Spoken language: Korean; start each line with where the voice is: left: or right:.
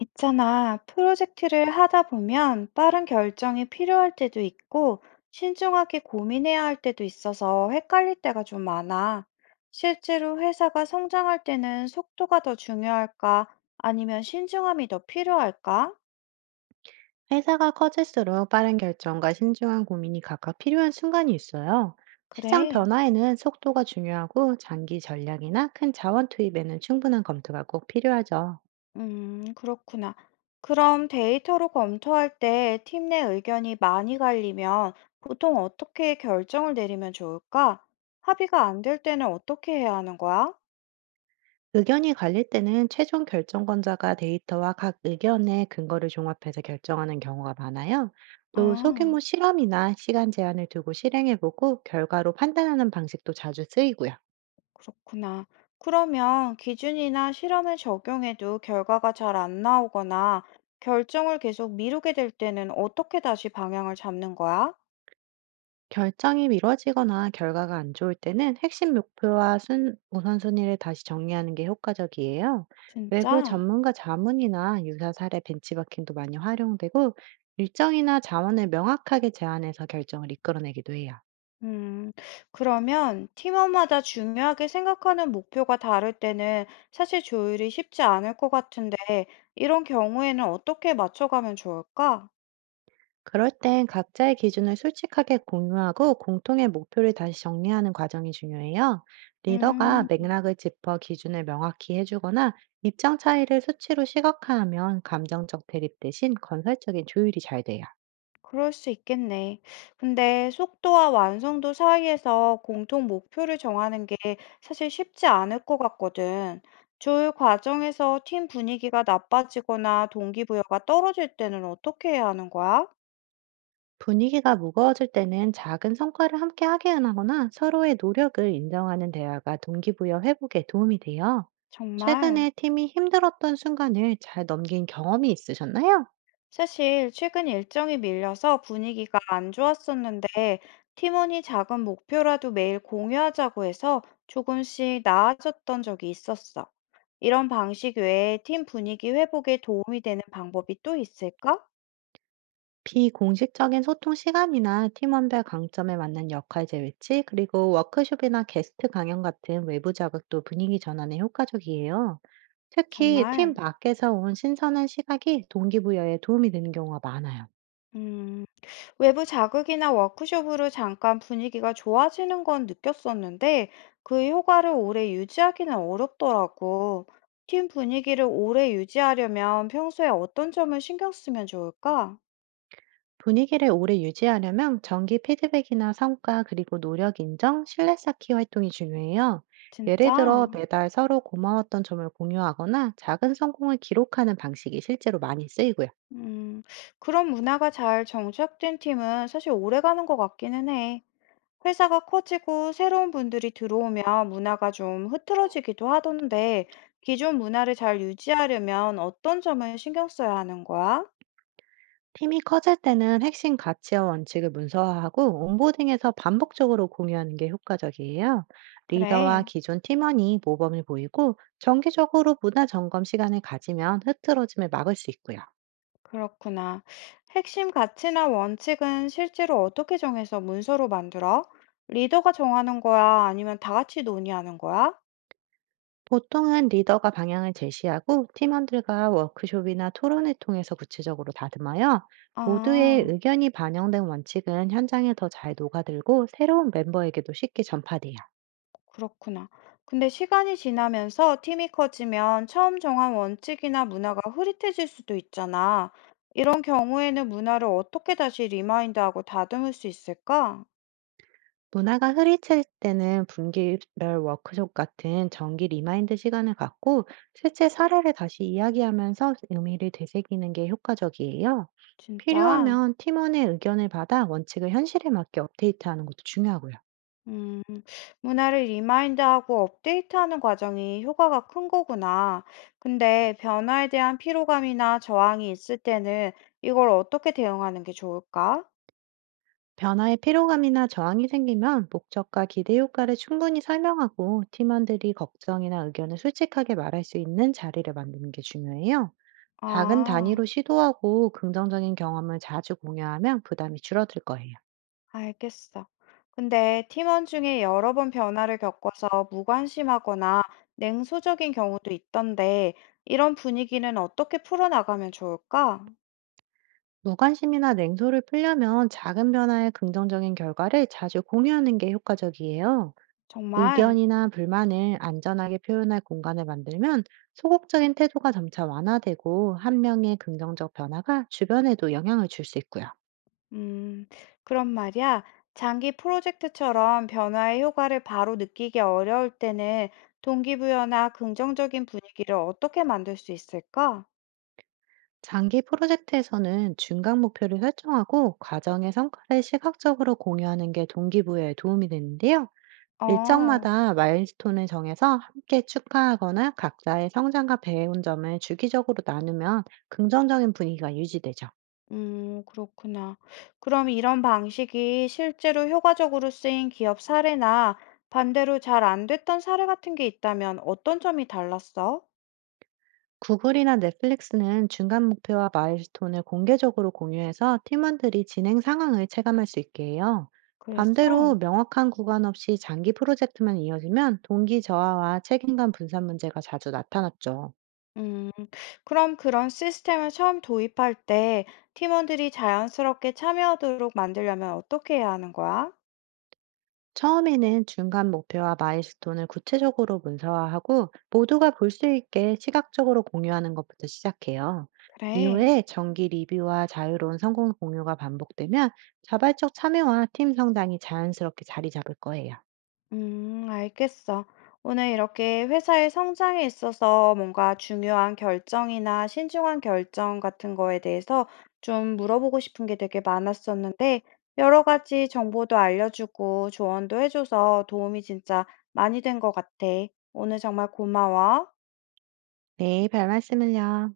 left: 있잖아, 프로젝트를 하다 보면 빠른 결정이 필요할 때도 있고, 신중하게 고민해야 할 때도 있어서 헷갈릴 때가 좀 많아. 실제로 회사가 성장할 때는 속도가 더 중요할까? 아니면 신중함이 더 필요할까?
right: 회사가 커질수록 빠른 결정과 신중한 고민이 각각 필요한 순간이 있어요. 시장
left: 그래.
right: 변화에는 속도가 중요하고, 장기 전략이나 큰 자원 투입에는 충분한 검토가 꼭 필요하죠.
left: 그렇구나. 그럼 데이터로 검토할 때 팀 내 의견이 많이 갈리면 보통 어떻게 결정을 내리면 좋을까? 합의가 안 될 때는 어떻게 해야 하는 거야?
right: 의견이 갈릴 때는 최종 결정권자가 데이터와 각 의견의 근거를 종합해서 결정하는 경우가 많아요. 또
left: 아.
right: 소규모 실험이나 시간 제한을 두고 실행해보고 결과로 판단하는 방식도 자주 쓰이고요.
left: 그렇구나. 그러면 기준이나 실험을 적용해도 결과가 잘 안 나오거나 결정을 계속 미루게 될 때는 어떻게 다시 방향을 잡는 거야?
right: 결정이 미뤄지거나 결과가 안 좋을 때는 핵심 목표와 우선순위를 다시 정리하는 게 효과적이에요. 외부
left: 진짜?
right: 전문가 자문이나 유사 사례 벤치마킹도 많이 활용되고, 일정이나 자원을 명확하게 제한해서 결정을 이끌어내기도 해요.
left: 음, 그러면 팀원마다 중요하게 생각하는 목표가 다를 때는 사실 조율이 쉽지 않을 것 같은데, 이런 경우에는 어떻게 맞춰가면 좋을까?
right: 그럴 땐 각자의 기준을 솔직하게 공유하고 공통의 목표를 다시 정리하는 과정이 중요해요. 리더가
left: 음.
right: 맥락을 짚어 기준을 명확히 해주거나 입장 차이를 수치로 시각화하면, 감정적 대립 대신 건설적인 조율이 잘 돼요.
left: 그럴 수 있겠네. 근데 속도와 완성도 사이에서 공통 목표를 정하는 게 사실 쉽지 않을 것 같거든. 조율 과정에서 팀 분위기가 나빠지거나 동기부여가 떨어질 때는 어떻게 해야 하는 거야?
right: 분위기가 무거워질 때는 작은 성과를 함께 확인하거나 서로의 노력을 인정하는 대화가 동기부여 회복에 도움이 돼요.
left: 정말.
right: 최근에 팀이 힘들었던 순간을 잘 넘긴 경험이 있으셨나요?
left: 사실 최근 일정이 밀려서 분위기가 안 좋았었는데 팀원이 작은 목표라도 매일 공유하자고 해서 조금씩 나아졌던 적이 있었어. 이런 방식 외에 팀 분위기 회복에 도움이 되는 방법이 또 있을까?
right: 비공식적인 소통 시간이나 팀원별 강점에 맞는 역할제 배치, 그리고 워크숍이나 게스트 강연 같은 외부 자극도 분위기 전환에 효과적이에요. 특히 팀
left: 정말,
right: 밖에서 온 신선한 시각이 동기부여에 도움이 되는 경우가 많아요.
left: 음, 외부 자극이나 워크숍으로 잠깐 분위기가 좋아지는 건 느꼈었는데 그 효과를 오래 유지하기는 어렵더라고. 팀 분위기를 오래 유지하려면 평소에 어떤 점을 신경 쓰면 좋을까?
right: 분위기를 오래 유지하려면 정기 피드백이나 성과, 그리고 노력 인정, 신뢰 쌓기 활동이 중요해요. 예를
left: 진짜,
right: 들어 매달 서로 고마웠던 점을 공유하거나 작은 성공을 기록하는 방식이 실제로 많이 쓰이고요.
left: 음, 그런 문화가 잘 정착된 팀은 사실 오래 가는 것 같기는 해. 회사가 커지고 새로운 분들이 들어오면 문화가 좀 흐트러지기도 하던데, 기존 문화를 잘 유지하려면 어떤 점을 신경 써야 하는 거야?
right: 팀이 커질 때는 핵심 가치와 원칙을 문서화하고 온보딩에서 반복적으로 공유하는 게 효과적이에요. 리더와
left: 그래,
right: 기존 팀원이 모범을 보이고 정기적으로 문화 점검 시간을 가지면 흐트러짐을 막을 수 있고요.
left: 그렇구나. 핵심 가치나 원칙은 실제로 어떻게 정해서 문서로 만들어? 리더가 정하는 거야? 아니면 다 같이 논의하는 거야?
right: 보통은 리더가 방향을 제시하고 팀원들과 워크숍이나 토론을 통해서 구체적으로 다듬어요. 모두의
left: 아,
right: 의견이 반영된 원칙은 현장에 더 잘 녹아들고, 새로운 멤버에게도 쉽게 전파돼요.
left: 그렇구나. 근데 시간이 지나면서 팀이 커지면 처음 정한 원칙이나 문화가 흐릿해질 수도 있잖아. 그런 경우에는 문화를 어떻게 다시 리마인드하고 다듬을 수 있을까?
right: 문화가 흐리칠 때는 분기별 워크숍 같은 정기 리마인드 시간을 갖고, 실제 사례를 다시 이야기하면서 의미를 되새기는 게 효과적이에요.
left: 진짜,
right: 필요하면 팀원의 의견을 받아 원칙을 현실에 맞게 업데이트하는 것도 중요하고요.
left: 음, 문화를 리마인드하고 업데이트하는 과정이 효과가 큰 거구나. 근데 변화에 대한 피로감이나 저항이 있을 때는 이걸 어떻게 대응하는 게 좋을까?
right: 변화에 피로감이나 저항이 생기면, 목적과 기대 효과를 충분히 설명하고, 팀원들이 걱정이나 의견을 솔직하게 말할 수 있는 자리를 만드는 게 중요해요. 작은
left: 아,
right: 단위로 시도하고 긍정적인 경험을 자주 공유하면 부담이 줄어들 거예요.
left: 알겠어. 근데 팀원 중에 여러 번 변화를 겪어서 무관심하거나 냉소적인 경우도 있던데, 이런 분위기는 어떻게 풀어나가면 좋을까?
right: 무관심이나 냉소를 풀려면 작은 변화의 긍정적인 결과를 자주 공유하는 게 효과적이에요.
left: 정말.
right: 의견이나 불만을 안전하게 표현할 공간을 만들면 소극적인 태도가 점차 완화되고, 한 명의 긍정적 변화가 주변에도 영향을 줄 수 있고요.
left: 음, 그런 말이야. 장기 프로젝트처럼 변화의 효과를 바로 느끼기 어려울 때는 동기부여나 긍정적인 분위기를 어떻게 만들 수 있을까?
right: 장기 프로젝트에서는 중간 목표를 설정하고 과정의 성과를 시각적으로 공유하는 게 동기부여에 도움이 되는데요.
left: 어,
right: 일정마다 마일스톤을 정해서 함께 축하하거나 각자의 성장과 배운 점을 주기적으로 나누면 긍정적인 분위기가 유지되죠.
left: 그렇구나. 그럼 이런 방식이 실제로 효과적으로 쓰인 기업 사례나 반대로 잘 안 됐던 사례 같은 게 있다면 어떤 점이 달랐어?
right: 구글이나 넷플릭스는 중간 목표와 마일스톤을 공개적으로 공유해서 팀원들이 진행 상황을 체감할 수 있게 해요.
left: 그랬어?
right: 반대로 명확한 구간 없이 장기 프로젝트만 이어지면 동기 저하와 책임감 분산 문제가 자주 나타났죠.
left: 음, 그럼 그런 시스템을 처음 도입할 때 팀원들이 자연스럽게 참여하도록 만들려면 어떻게 해야 하는 거야?
right: 처음에는 중간 목표와 마일스톤을 구체적으로 문서화하고, 모두가 볼 수 있게 시각적으로 공유하는 것부터 시작해요.
left: 그래.
right: 이후에 정기 리뷰와 자유로운 성공 공유가 반복되면 자발적 참여와 팀 성장이 자연스럽게 자리 잡을 거예요.
left: 알겠어. 오늘 이렇게 회사의 성장에 있어서 뭔가 중요한 결정이나 신중한 결정 같은 거에 대해서 좀 물어보고 싶은 게 되게 많았었는데, 여러 가지 정보도 알려주고 조언도 해줘서 도움이 진짜 많이 된 것 같아. 오늘 정말 고마워.
right: 네, 별 말씀을요.